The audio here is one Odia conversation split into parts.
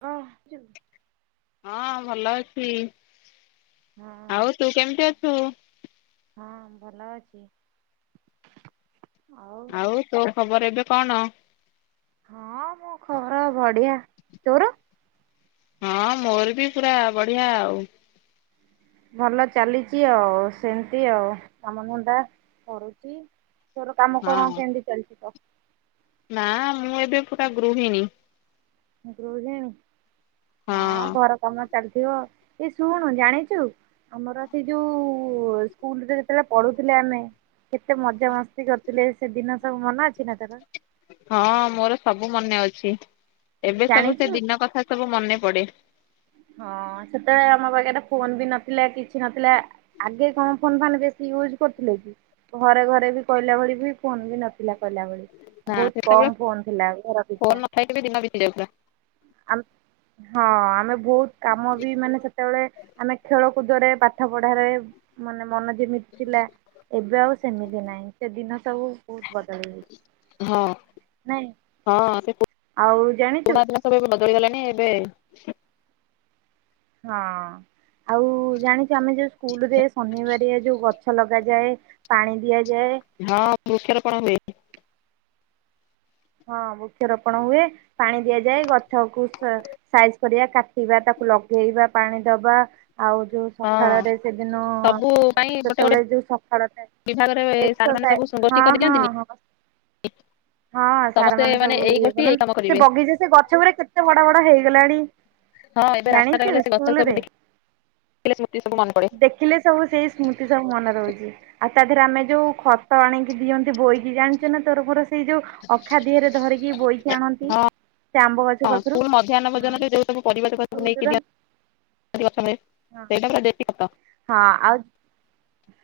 ଓ ହଁ ଭଲ ଅଛି। ହଁ ଆଉ ତୁ କେମିତି ଅଛୁ? ହଁ ଭଲ ଅଛି ଆଉ ଆଉ ତୋ ଖବର ଏବେ କଣ? ହଁ ମୋ ଖବର ବଢିଆ ତୋର ହଁ ମୋର ବି ପୁରା ବଢିଆ ଆଉ। ଭଲ ଚାଲିଛି ଆଉ ସେମତି ଆଉ କାମଧନ୍ଦା କରୁଛି। ତୋର କାମ କଣ ହଁ କେମିତି ଚାଲିଛି ତ ନା ମୁଁ ଏବେ ପୁରା ଗୃହିଣୀ। ରହୁଛିଣ ହଁ ଘର କାମ ଚାଲିଥିବ ଏ ଶୁଣୁ ଜାଣିଛୁ ଆମର ସେଇ ଯୋଉ ସ୍କୁଲରେ ଯେତେବେଳେ ପଢୁଥିଲେ ଆମେ କେତେ ମଜା ମସ୍ତି କରିଥିଲେ ସେ ଦିନ ସବୁ ମନ ଅଛି ନା ତାର ହଁ ମୋର ସବୁ ମନେ ଅଛି ଏବେ ସବୁ ସେ ଜାଣିଛୁ? ଦିନ କଥା ସବୁ ମନେ ପଡେ। ହଁ ସେତେବେଳେ ଆମ ପାଖରେ ଫୋନ ବି ନଥିଲା କିଛି ନଥିଲା। ଆଗେ କଣ ଫୋନ ମାନେ ବେଶୀ ୟୁଜ କରିୁଥିଲେ କି ଘରେ ଘରେ ବି କହିଲା ଭଳି ବି ଫୋନ ବି ନଥିଲା। ଥିଲା କିଲା ଭ ନା ବହୁତ ସେତେବେଳେ କମ ଫୋନ ଥିଲା ଘର ଫୋନ ପିଛା। ନଥାଏ କେବେ ଦିନ ବିତି ଯାଉଥିଲା ଆ ହଁ ଆମେ ବହୁତ କାମ ବି ମାନେ ସେତେବେଳେ ଆମେ ଖେଳକୁଦରେ ପାଠ ପଢାରେ ମାନେ ମନ ଯେମିତି ଥିଲା ଏବେ ଆଉ ସେମିତି ନାହିଁ ସେ ଦିନ ସବୁ ବହୁତ ବଦଳିଇଛି। ହଁ ନାଇଁ ହଁ ସେ ଆଉ ଜାଣିଛୁ ପୁରୁଣା ଦିନ ସବୁ ଏବେ ବଦଳିଗଲାଣି ଏବେ ହଁ ଆଉ ଜାଣିଛୁ ଆମେ ଯୋଉ ସ୍କୁଲ ରେ ଶନିବାରଆ ଯୋଉ ଗ ଛ ଲଗାଯାଏ ପାଣି ଦିଆଯାଏ ହଁ ବୃକ୍ଷ ରୋପଣ ହୁଏ। ହଁ ବୃକ୍ଷରୋପଣ ହୁଏ ପାଣି ଦିଆଯାଏ ଗଛ କୁ ସ୍ ସାଇଜ କରିବା କାଟିବା ତାକୁ ଲଗେଇବା ପାଣି ଦବା ଆଉ ଯୋଉ ହଁ ସକାଳରେ ସେଦିନ ସବୁ ପାଇଁ ଗୋଟେ ଗୋଟେ ସେତେବେଳେ ଯୋଉ ସକାଳ ଥାଏ ବିଭାଗରେ ସାର୍ ମାନେ ସବୁ ଏକ୍ସସାଇ ଗୋଷ୍ଠୀ ହଁ ହଁ କରିଦିଅନ୍ତିନି ହଁ। ହଁ ସାର ସମସ୍ତେ ମାନେ ସବୁ ଏଇ ଇଏ ଗୋଷ୍ଠୀ ଏଇ କରନ୍ତି କାମ ସେ କରିବେ ବଗିଚା ସେ ଗଛ ଗୁଡ଼ା କେତେ ବଡ ବଡ ହେଇଗଲାଣି। ହଁ ଏବେ ଜାଣିଛୁ ରାସ୍ତାରେ ଗଲେ ସେ ଗଛ ସବୁ ସ୍କୁଲରେ ଦେଖିଲେ ସ୍ମୃତି ସବୁ ମନେ ପଡେ। ଦେଖିଲେ ସବୁ ସେଇ ସ୍ମୃତି ସବୁ ମନେ ରହୁଛି ଆଉ ତା ଦେହରେ ଆମେ ଯୋଉ ଖତ ଆଣିକି ଦିଅନ୍ତି ବୋହିକି ଜା ତୋର ମୋର ସେଇ ଯୋଉ ଅଖା ଦିହରେ ଧରିକି ବହିକି ଆଣନ୍ତି। ହଁ ସେ ଆମ୍ବ ଗଛ ହଁ ପାଖରୁ। ସ୍କୁଲ ମଧ୍ୟାହ୍ନ ହଁ। ଭୋନରେ ଯେଉଁ ସବୁ ପରିବା ତକ ନେଇକି ସ୍କୁଲର ଦି। ଆିକ ସମୟ ହଁ ସେଇଟା ଦେଶୀ ଖତ। ହଁ ଆଉ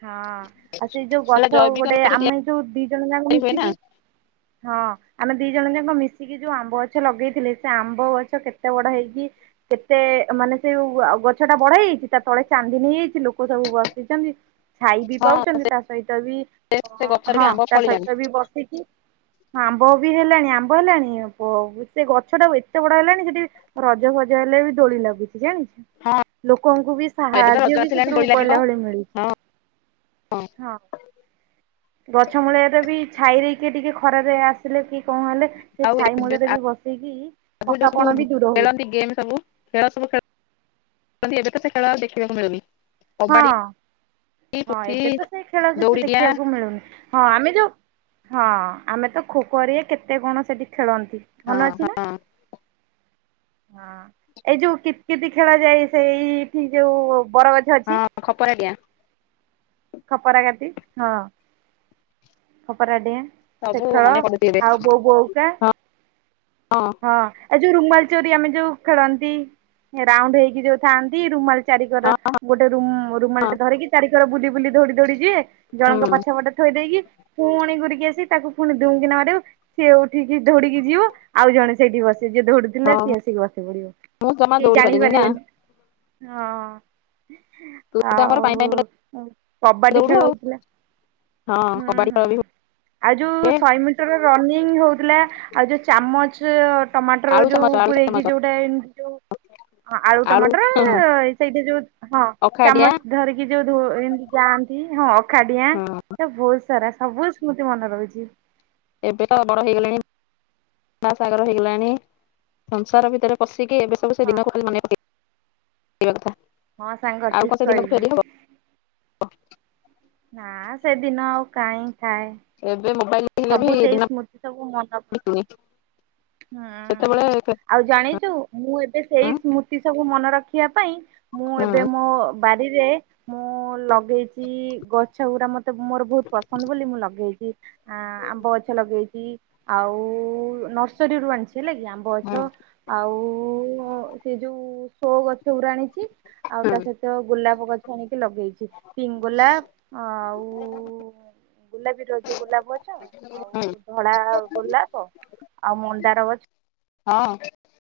ହଁ ଆଉ ସେଇ ଯୋଉ ସେଇଟା ଗଛ ଜୈବିକ ଗୋଟେ ରୂପରେ ଆମେ ଯୋଉ ଦି ଜଣ ଯାକ ତିଆରି ହୁଏ ନା ମିଶିକି ହଁ। ଆମେ ଦି ଜଣ ଯାକ ମିଶିକି ଯୋଉ ଆମ୍ବ ଗଛ ଲଗେଇଥିଲେ ସେ ଆମ୍ବ ଗଛ କେତେ ବଡ ହେଇକି କେତେ ମାନେ ସେଇ ଗଛ ଟା ବଡ ହେଇଯାଇଚି ତା ତଳେ ଚାନ୍ଦିନି ହେଇ କିଛି ଲୋକ ସବୁ ବସିଛନ୍ତି। ଛାଇ ବି ହଁ ପାଉଛନ୍ତି ତା ସହିତ ବି ସେ ଗଛରେ ବି ହଁ ଆମ୍ବ ତା ଫଳିଲାଣି ସହିତ ବି ବସିକି ହଁ ଆମ୍ବ ବି ହେଲାଣି ଆମ୍ବ ହେଲାଣି ପ ସେ ଗଛ ଟା ଏତେ ବଡ ହେଲାଣି ସେଠି ରଜ ଫଜ ହେଲେ ବି ଦୋଳି ଲାଗୁଛି ଜାଣିଚୁ ହଁ ଲୋକଙ୍କୁ ବି ଏବେ ତ ରଜ ସାହାଯ୍ୟ ବି ସେ ଆସିଲାଣି ରୁ ଦୋଳି ଲାଗିବ କଇଲା ଭଳିଆ ମିଳୁଚି ହଁ ହଁ। ଗଛ ମୂଳଆରେ ବି ଛାଇ ଦେଇକି ଟିକେ ଖରାରେ ଆସିଲେ କି କଣ ହେଲେ ସେ ଆଉ ଛାଇ ଏବେ ମୂଳରେ ବି ବସିକି ଆଗରୁ ଯୋଉ ସବୁ ଥକାପଣ ବି ଦୂର ହଉଛି ଖେଳନ୍ତି ଗେମ୍ ସବୁ ଖେଳ ସବୁ ଖେ ଏବେ ତ ସେ ଖଳା ଆଉ ଦେଖିବାକୁ ମିଳୁନି। ହଁ କବାଡି ହଁ ପୁଚି ଏବେ ତ ସେଇ ଖେଳ କିଛି ଦୌଡି ଡିଆଁ ଦେଖିବାକୁ ମିଳୁନି। ହଁ ଆମେ ଯୋଉ ହଁ ଆମେ ତ ଖୋଖୋ ହେରିକା କେତେ କଣ ସେଠି ଖେଳନ୍ତି। ହଁ ମନ ଅଛି ନା? ହଁ ହଁ ଏଇ ଯୋଉ କିତ୍ କିତି ଖେଳ ଯାଏ ସେଇଠି ଯୋଉ ବରଗଛ ଅ ହଁ ଖପର ଡିଆଁ ଖପରା କାତି ହଁ ଖପରା ଡିଆଁ। ସବୁ ଶେଖଳ ମନେ ପଡୁଛି ଏବେ ଆଉ ବୋଉ ବଉକା। ହଁ ହଁ। ହଁ ଆଉ ଯୋଉ ରୁମାଲ ଚୋରି ଆମେ ଯୋଉ ଖେଳନ୍ତି ରାଉଣ୍ଡ ହେଇକି ଯୋଉ ଥାଆନ୍ତି ରୁମାଲ ଚାରିକର ହଁ ଗୋଟେ ରୁମ ରୁମାଲ ହଁ ଟେ ଧରିକି ଚାରିିକର ବୁଲି ବୁଲି ଦଉଡି ଦଉଡି ଯିଏ ହୁଁ ଜଣଙ୍କ ପଛ ପଟେ ଥୋଇ ଦେଇକି ପୁଣି ଘୁରିକି ଆସିିକି ତାକୁ ପୁଣି ଦୁମ୍ଙ୍କିନା ବାଡେଇବ ସିଏ ଉଠିକି ଧୌଡିକି ଯିବ ଆଉ ଜଣେ ସେଠି ବସିବ ଯିଏ ଦୌଡୁଥିଲା ହଁ ସିଏ ଆସିକି ବସି ପଡିବ ମୁଁ ଜମା କେହି ଦୌଡି ଜାଣି ପାରିନି ନା ପାରିବେନି। ହଁ। ତୁ ତ ଆମର ଆଉ ପାଇଁ ପାଇଁଁତୁ ଟା କବାଡି ଖେଳଥିଲା ହଁ ହୁଁ କବାଡି ହୁଁ ଖେଳ ବି ଆଉ ଯୋଉ ହୁଏ ଶହେ ମି ଟିର ରନିଙ୍ଗ ହଉଥିଲା ଆଉ ଯୋଉ ଚାମଚ ଟମାଟର ଆଳୁ ଚାମଚ ଯୋଉ ଆଳୁ ପୂରେଇକି ଚାମଚ ଯୋଉଟା ଏମତି ଯୋଉ ହଁ ଆଳୁ ଟମାଟର ହଁ ହଁ ସେଇଠି ଯୋଉ ହଁ ଅଖାଡିଆ ଚାମଚ ଧରିକି ଯୋଉ ଧୋ ଏମତି ଯାଆନ୍ତି ହଁ ଅଖାଡିଆଁ। ହଁ ଏ ବୋହୁତ ସାରା ସବୁ ସ୍ମୃତି ମନେ ରହୁଚି। ଏବେ ତ ବଡ ହେଇଗଲେଣି। ବାହାସାହାଘର ହେଇଗଲାଣି ସଂସାର ଭିତରେ ପଶିକି ଏବେ ସବୁ ସେ ହଁ ଦିନକୁ ବି ମନେ ପକେଇବା କଥା। ହଁ ସାଙ୍ଗ ଆଉ ଠିକ୍ କଣ ସେ ଦିନକୁ କହିଲୁ। ଫେରି ହବ ନାଁ ସେ ଦିନ ଆଉ କାଇଁ, କାଇଁ ଏବେ ମୋବାଇଲ ହେଲେ ବି ସବୁ ସେଇ ଦିନ ସ୍ମୃତି ସବୁ ମନର ବିତୁନି ପଡୁ [inaudible] ସେତେବେଳେ ହୁଁ। ଆଉ ଜାଣିଚୁ ମୁଁ ଏବେ ସେଇ ହଁ ସ୍ମୃତି ସବୁ ମନେ ରଖିବା ପାଇଁ ମୁଁ ହଁ ଏବେ ମୋ ବାରିରେ ମୁଁ ଲଗେଇଚି ଗଛ ଗୁଡାଗୁରା ମ ତେ ମୋର ବୋହୁତ ପସନ୍ଦ ବୋଲି ମୁଁ ଲଗେଇଚି ଆ- ଆମ୍ବ ଗଛ ଲଗେଇଚି। ଆଉ ନର୍ସରୀରୁୁ ଆଣିଚି ହେଲା କି ଆମ୍ବ ହଁ ଗଛ। ଆଉ ସେ ଯୋଉ ସୋ ଗଛଗୁରା ଆଣିଚି। ଆଉ ତା ହଁ ସହିତ ଗୋଲାପ ଗଛ ଆଣିକି ଲଗେଇଚି। ପିଙ୍ଗ ଗୋଲାପ ଆଉ ଗୋଲାପୀର ଯୋଉ ଗୋଲାପ ଗଛ ଆଉ ଧଳା ଗୋଲାପ ଆଉ ମନ୍ଦାର ଗ ହଁଅ।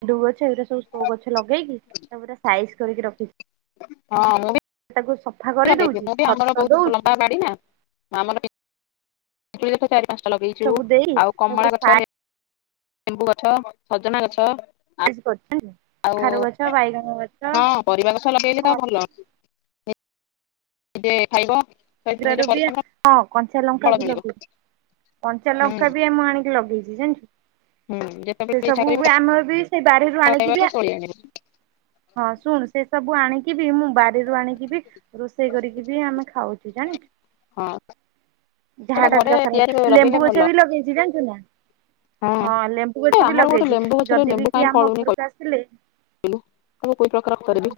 ଗେଣ୍ଡୁ ଗଛ ଏଇରା ସବୁ ସୋ ଗଛ ଲଗେଇକି ତାକୁ ପୁରା ସାଇଜି କରିକି ରଖି ହଁ ମୁଁ ବି। ହେଟା କୁ ସ ଲଗେଇଦିଏ। ମୁଁ ବି ଆମର ବୋହୁତ ଲମ୍ବା ବାଡି ନା ଆମର ପି-ପିଜୁଳି ଗଛ ଚାରି ପା ଗଛ ଲଗେଇଚ ସବୁ ଦେଇ ଆଉ ତାକୁ ପୁରା କମଳା ଗଛ, ସାଇଜ ଲେ-ଲେମ୍ବୁ ଗଛ, ସଜନା ଗଛ [unintelligible] ଆଜି କରୁଚନ୍ତି ଆଉ କଖାରୁ ଗଛ, ବାଇଗଣ ଗଛ ହଁ ପରିବା ଗଛ ଲଗେଇଲେ ତ ଫ ଏଇଥିରେ [unintelligible] ଖାଇବ। ନିଜେ ପରିଶ୍ରମ [unintelligible] ହଁ କଞ୍ଚା ଲଙ୍କା ଫଳ ବି ମିଳିବ ଲଗେଇ କଞ୍ଚା ହୁଁ ଲଙ୍କା ବି ମୁଁ ଆଣିକି ଲଗେଇଚି ଜାଣିଚୁ। ହୁଁ ସେ ଯେତେବେଳେ ଇଚ୍ଛା ସବୁ କରିବ ବି ଆମର ବି ସେଇ ବାରିରୁ ପଖାଳ ଆଣିକି ବି ଖାଇବାକୁ ଆ ତୋଳି ଆଣିବ ହଁ ଶୁଣ ସେ ସବୁ ଆଣିକି ବି ମୁଁ ବାରିରୁ ଆଣିକି ବି ରୋଷେଇ କରିକି ଦିଏ ଆମେ ଖାଉ। ତୁ ହଁ ଜାଣିଚୁ ସେଟା ଯାହାଟା ଘରେ ଦରକାର ତିଆରି କରି ହବ। ଲେମ୍ବୁ ଲଗେଇଲେ ଗଛ ଭଲ ବି ଲଗେଇଚି ଜାଣିଚୁ ନା। ହଁ ଲେମ୍ବୁ ଏ ଗଛ ବି ଆମର ଗୋଟେ ଲଗେଇଚି। ଲେମ୍ବୁ ଯଦି ବି କିଏ ଆମ ଘରକୁ ଆସିଲେ। ବନ୍ଧୁ [unintelligible] କୋଉ କୋଉ ପ୍ରକାର କରିବି।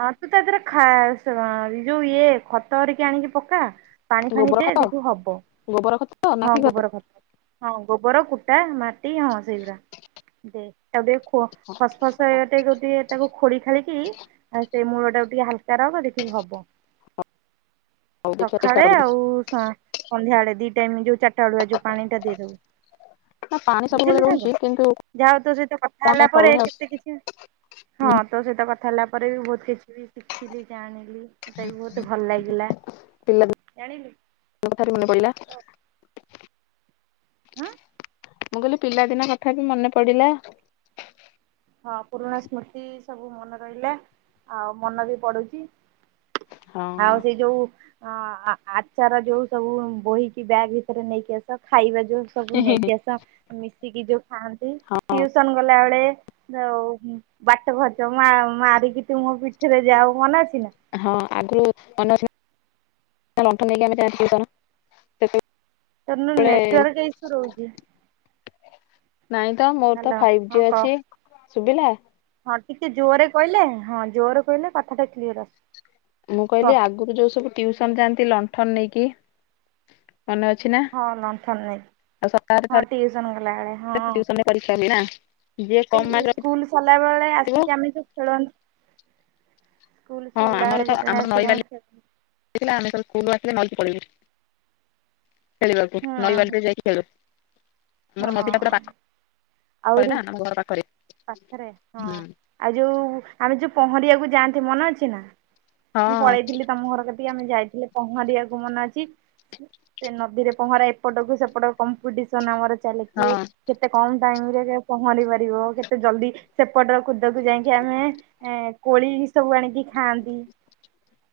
ଆଁ ତୁ ତା ଦେହରେ ଖା ସୋ ଯୋଉ ଇଏ ଖତ ହେରିକା ଆଣିକି ପକା। ପାଣି ଫାଣି ଗୋବର ଦେ ଖତ ଦେଖିବୁ ହବ। ଗୋବର ଖତ ତ? ହଁ ଗୋବର ଖତ। ହଁ ଗୋବର, କୁଟା, ମାଟି ହଁ ସେଇଗୁରା। ଦେ ତାକୁ ଟିକେ ଖୋ ଫସ୍ ଫସ୍ ସେ [unintelligible] ତାକୁ ଖୋଳି ଖାଳିକି ଆଉ ସେଇ ମୂଳଟା କୁ ଟିକେ ହାଲକା ରହିବ ଦେଖିବୁ ହବ। ହଉ ଦେଖିବା ଚେଷ୍ଟା ସକାଳେ କରିବି ଆଉ ସ-ସନ୍ଧ୍ୟାବେଳେ ଦି ଟାଇମ୍ ଯୋଉ ଚାରିଟା ବେଳୁଆ ଯୋଉ ପାଣିଟା ଦେଇଦୋବୁ। ନା ପାଣି ସବୁବେଳେ ବୁଝିଲୁ ସାଙ୍ଗ? ରହୁଛି କିନ୍ତୁ ଯାହ ହୋଉ ତୋ ସହିତ କଥା କଣ ହେଲା ପାଇଁ ପରେ ଫଳୁନି ଆଉ କେତେ କିଛି ହଁ ତ ଉଁ ତୋ ସହିତ କଥା ହେଲା ପରେ ବି ବୋହୁତ କିଛି ବି ଶିଖିଲି ଜାଣିଲି ଏଟା [unintelligible] ବି ବୋହୁ ତ ଭଲ ଲାଗିଲା। ଜାଣିଲୁ। ତୋ କଥାରୁ ମନେ ପ‌ଇଲା। ହଁ ମୁଁ କହିଲି ପିଲାଦିନ କଥା ବି ମନେ ପଡ଼ିଲା। ହଁ ପୁରୁଣା ସ୍ମୃତି ସବୁ ମନେ ରହିଲା ଆଉ ମନ ବି ପଡୁଚି। ହଁ ଆଉ ସେ ଯୋଉ ହଁ ଆ ଆଚାର ଯୋଉ ସବୁ ବୋହିକି ବ୍ୟାଗ ଭିତରେ ନେଇକି ଆସ ଖାଇବା ଯୋଉ ସବୁ ନେଇକି ଆସ ମିଶିକି ଯୋଉ ଖାଆନ୍ତି ଟିଉସନ ଗଲା ବେଳେ ଆଉ ବାଟ ଖର୍ଚ୍ଚ ମା ମାରିକି ତୁ ମୋ ପିଠରେ ଯାଅ ମନେ ଅଛି ନା। [unintelligible] ତୋର ନ ସେତେବେଳେ ନେଟୱାର୍କ ଇସୁ ରହୁଚି। ନାଇଁ ତ ମୋର ତ ହ୍ୟାଲୋ ଫାଇଭ୍ ହଁ ଜି କହ। ଅଛି ଶୁବିଲା। ହଁ ଟିକେ ଜୋରରେ କହିଲେ ହଁ ଜୋରରେ କହିଲେ କଥାଟା କ୍ଲିଅର ଆସ ମୁଁ କହିଲି ଆଗରୁ ଯୋଉ ସବୁ ଟିଉସନ ଯାଆନ୍ତି ଲଣ୍ଠନ ନେଇକି। ମନେ ଅଛି ନା ହଁ ଲଣ୍ଠନ ନେଇକି ଆଉ ସକାଳେ ହଁ ଟିଉସନ ଗଲାବେଳେ ହଁ ଥରେ ଟିଉସନ ରେ [unintelligible] କମ୍ ଏଇ ମାର୍କ ସ୍କୁଲ ସଲା ବେଳେ ରଖିଥିବ ଆସିକି ଆମେ ଯୋଉ ଖେଳନ୍ତି। ସ୍କୁଲ ସରିଲା ବେଳେ ଯେତେବେଳେ ଆସିକି ଆମେ ଦେ ଆମେ ସବୁ ସ୍କୁଲ ଆସିଲେ ନଇ କୁ ପଳେଇବୁ ଖେଳିବାକୁ ନଇ ହୁଁ ବାଲିରେ ଯାଇକି ଖେଳୁ। ଆମର ନଦୀ ଟା ପୁରା ହଁ ପାଖରେ ଆହୁରି ନା ଆମ ଘର ପାଖରେ ପାଖରେ ହଁ ହୁଁ। ଆଉ ଯୋଉ ଆମେ ଯୋଉ ପହଁରିବାକୁ ଯାଆନ୍ତି ମନେ ଅଛି ନା ହଁ ମୁଁ ପଳେଇଥିଲି ତମ ଘର କତିକି ଆମେ ଯାଇଥିଲେ ପହଁରିବାକୁ ମନେ ଅଛି। ସେ ନଦୀରେ ପହଁରା ଏପଟକୁ ସେପଟ କମ୍ପିଟିସନ ଆମର ହଁ ଚାଲିଚି କେତେ କମ ଟାଇମ ରେ ପହଁରି ପାରିବ କେତେ ଜଲଦି ସେପଟ କୁଦକୁ ଯାଇକି ଆମେ ଏ କୋଳି ସବୁ ଆଣିକି ଖାଆନ୍ତି।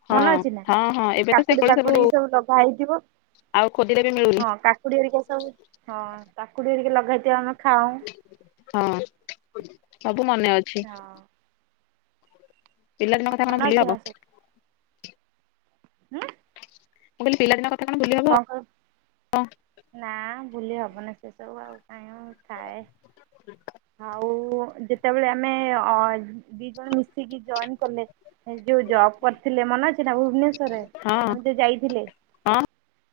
ହଁ ମନେ ଅଛି ନା ହଁ ହଁ ଏବେ ତ ସେ କାକୁଡି କୋଳି ପାକୁଡି ସବୁ ଲଗା ହେଇଥିବ। ଆଉ ଖୋଜିଲେ ବି ମିଳୁନି। ହଁ କାକୁଡି ଘରିକା ସବୁ ହଁ କାକୁଡି ଘରିକା ଲଗାହେଇଥିବ ଆମେ ଖାଉଁ। ହଁ ସବୁ ମନେ ଅଛି। ହଁ। ପିଲାଦିନ କଥା କଣ ମନେ ଭୁଲି ଅଛି ନା ହବ। ସବୁ? ହୁଁ। ମୁଁ କହିଲି ପିଲା ଦିନ କଥା କଣ ଭୁଲି ହବ। ହଁ ନା ଭୁଲି ହବନି ସେ ସବୁ ଆଉ। [unintelligible] ଥାଏ ଆଉ ଯେ ସେତେବେଳେ ଆମେ ଅ ଦି ଜଣ ମିଶିକି ଜଏନ୍ କଲେ ଯୋଉ ଜବ୍ କରିଥିଲେ ମନେ ଅଛି। ଭୁବନେଶ୍ଵରରେ ଆମେ ଯୋଉ ଯାଇଥିଲେ। ହଁ।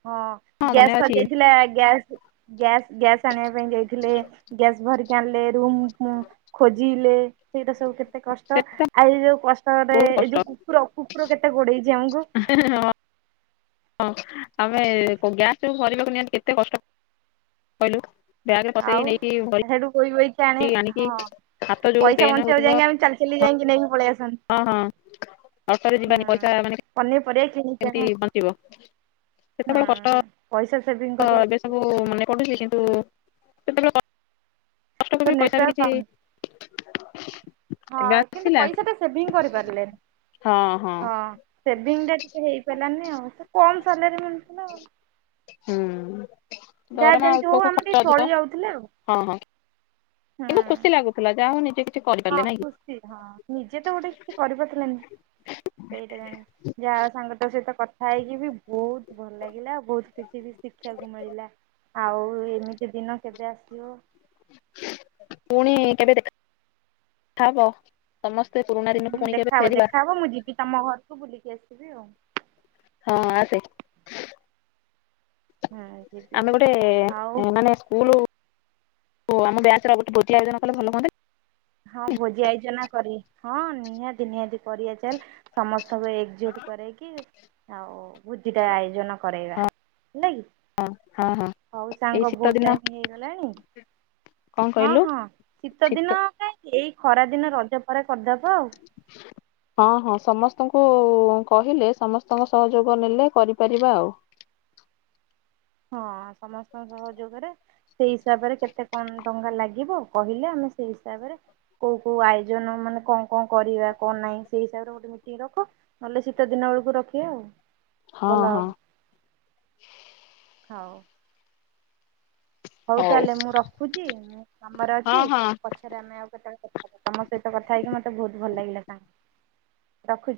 ହଁ ଗ୍ୟାସ୍ ମନେ ସରି ଅଛି ଯାଇଥିଲା ଗ୍ୟାସ୍ ଗ୍ୟାସ୍ ଗ୍ୟାସ୍ ଆଣିବା ପାଇଁ ଯାଇଥିଲେ। ଗ୍ୟାସ୍ ଭରିକି ଆଣିଲେ ରୁମ ମ୍ ଖୋଜିଲେ ସେଇଟା ସବୁ କେତେ ସେ କଷ୍ଟ। ଆଉ ଯୋଉ କଷ୍ଟ କରେ ବହୁତ ଏଇ କଷ୍ଟ ଯୋଉ କୁକୁର କୁକୁର କେତେ ଗୋଡେଇଛି ଆମକୁ। [unintelligible] ହଁ ଆମେ ଗ୍ୟାସ ଯୋଉ ଭରିବାକୁ ନିଅନ୍ତି କେତେ କଷ୍ଟ କହିଲୁ। ବ୍ୟାଗରେ ପସେଇ ଆଉ ନେଇକି ସେଠୁ ବୋହି ବୋହି କି ଆଣି ଭରିକି ଆଣିକି ହଁ ହାତ ଯୋଉ ପଇସା ପେନ୍ ବଞ୍ଚେଇକୁ ହଉଥିବ ଯାଇକି ଆମେ ଚାଲି ଚାଲି ଚାଲି ଯାଇକି ନେଇକି ପଳେଇ ଆସନ୍ତି। ହଁ ହଁ ଅଟୋରେ ହୁଁ ଯିବାନି ପଇସା ମାନେ ପନିପରିବା କିଣି କେମତି ବଞ୍ଚିବ ସେତେବେଳେ କଷ୍ଟ ପଇସା ସେଭିଂ ହଁ କରିବା ଏବେ ସବୁ ମାନେ କଟୁଛି କିନ୍ତୁ ସେତେବେଳେ କଷ୍ଟ ତ କରିବି ପଇସା ବି ନେଟୱାର୍କ କିଛି ପାଉନି। ଏବେ ହଁ କିନ୍ତୁ ଆସିଲା ପଇସା ଟା ସେଭିଙ୍ଗ କରିପାରିଲେନି ହଁ ହଁ ହଁ ସେଭିଙ୍ଗ ଟା ଟିକେ ହେଇପାରିଲାନି ଆଉ ସେ କମ ସାଲେରୀ ମିଳୁଥିଲା ଆଉ ହୁଁ ଯାହା ଦରମା ଯେମିତି ହଉ ଅଳ୍ପକୁ ଆମେ ଖର୍ଚ୍ଚ ଟିକେ ଅଧିକ ଚଳି ଯାଉଥିଲେ ଆଉ ହଁ ହଁ ହୁଁ। କିନ୍ତୁ ଖୁସି ଲାଗୁଥିଲା ଯାହା ହଉ ନିଜେ କିଛି ହଁ କରିପାରିଲେ ନାଇଁ କି ଖୁସି ହଁ ନିଜେ ତ ଗୋଟେ କିଛି କରିପାରୁଥିଲେନି ସେଇଟା ଜାଣି ଯାହା ହଉ ସାଙ୍ଗ ତ ସହିତ କଥା ହେଇକି ବି ବହୁତ ଭଲ ଲାଗିଲା ଆଉ ବହୁତ କିଛି ବି ଶିଖିବାକୁ ମିଳିଲା ଆଉ ଏମିତି ଦିନ କେବେ ଆସିବ ପୁଣି କେବେ ଦେଖା ହବ ସମସ୍ତେ ପୁରୁଣା ଦିନକୁ ହୁଁ ପୁଣି କେବେ ଦେଖାହବ ଫେରିବା? ଦେଖାହବ ମୁଁ ଯିବି ତମ ଘରକୁ ବୁଲିକି ଆସିବି ଆଉ। ହଁ ଆସେ। ହୁଁ ଯିବି ଆମେ ଗୋଟେ ଆଉ ମାନେ ସ୍କୁଲ। ଆମ ବ୍ୟଚ ର ଗୋଟେ ଭୋଜି ଆୟୋଜନ କଲେ ଭଲ ହୁଅନ୍ତାନି। ହଁ ଭୋଜି ଆଇଜନା କରି ହଁ ନିହାତି ନିହାତି କରିବା ଚାଲ। ସମସ୍ତଙ୍କୁ ଏକଜୁଟ କରେଇକି, ଆଉ ଭୋଜି ଟା ଆୟୋଜନ କରେଇବା। ହେଲା କି, ହଁ ହଁ ହଉ ଏଇ ସାଙ୍ଗ ବୋହୁ ଶୀତ ତ୍ ଦିନ ଟାଇମ ହେଇଗଲାଣି। କଣ ହଁ କହିଲୁ ହଁ ଶୀତ ଦିନ କାଇଁ ଏଇ ଖରା ଦିନ ରଜ ପରେ କରିଦବା ଆଉ। ହଁ ହଁ ସମସ୍ତଙ୍କୁ କହିଲେ, ସମସ୍ତଙ୍କ ସହଯୋଗ ନେଲେ କରିପାରିବା ଆଉ। ହଁ ସମସ୍ତଙ୍କ ସହଯୋଗରେ। ସେଇ ହିସାବରେ କେତେ କଣ ଟଙ୍କା ଲାଗିବ କହିଲେ ଆମେ ସେଇ ହିସାବରେ। କୋଉ କୋଉ ଆୟୋଜନ ମାନେ କଣ କଣ କରିବା, କଣ ନାହିଁ ସେଇ ହିସାବରେ ଗୋଟେ। କି ରଖ ନହେଲେ ଶୀତ ଦିନ ବେଳକୁ ରଖିବା ଆଉ। ହଁ, ଭଲ ହଁ ଆଉ ହଉ ତାହେଲେ ମୁଁ ରଖୁଛି, ମୁଁ କାମରେ ଅଛି ହଁ ହଁ। ପଛେ। ରେ ଆମେ ଆଉ କେତେବେଳେ କଥା ତମ ସହିତ କଥା ହେଇକି ମତେ ବହୁତ ଭଲ ଲାଗିଲା, ସାଙ୍ଗ ରଖୁଛି।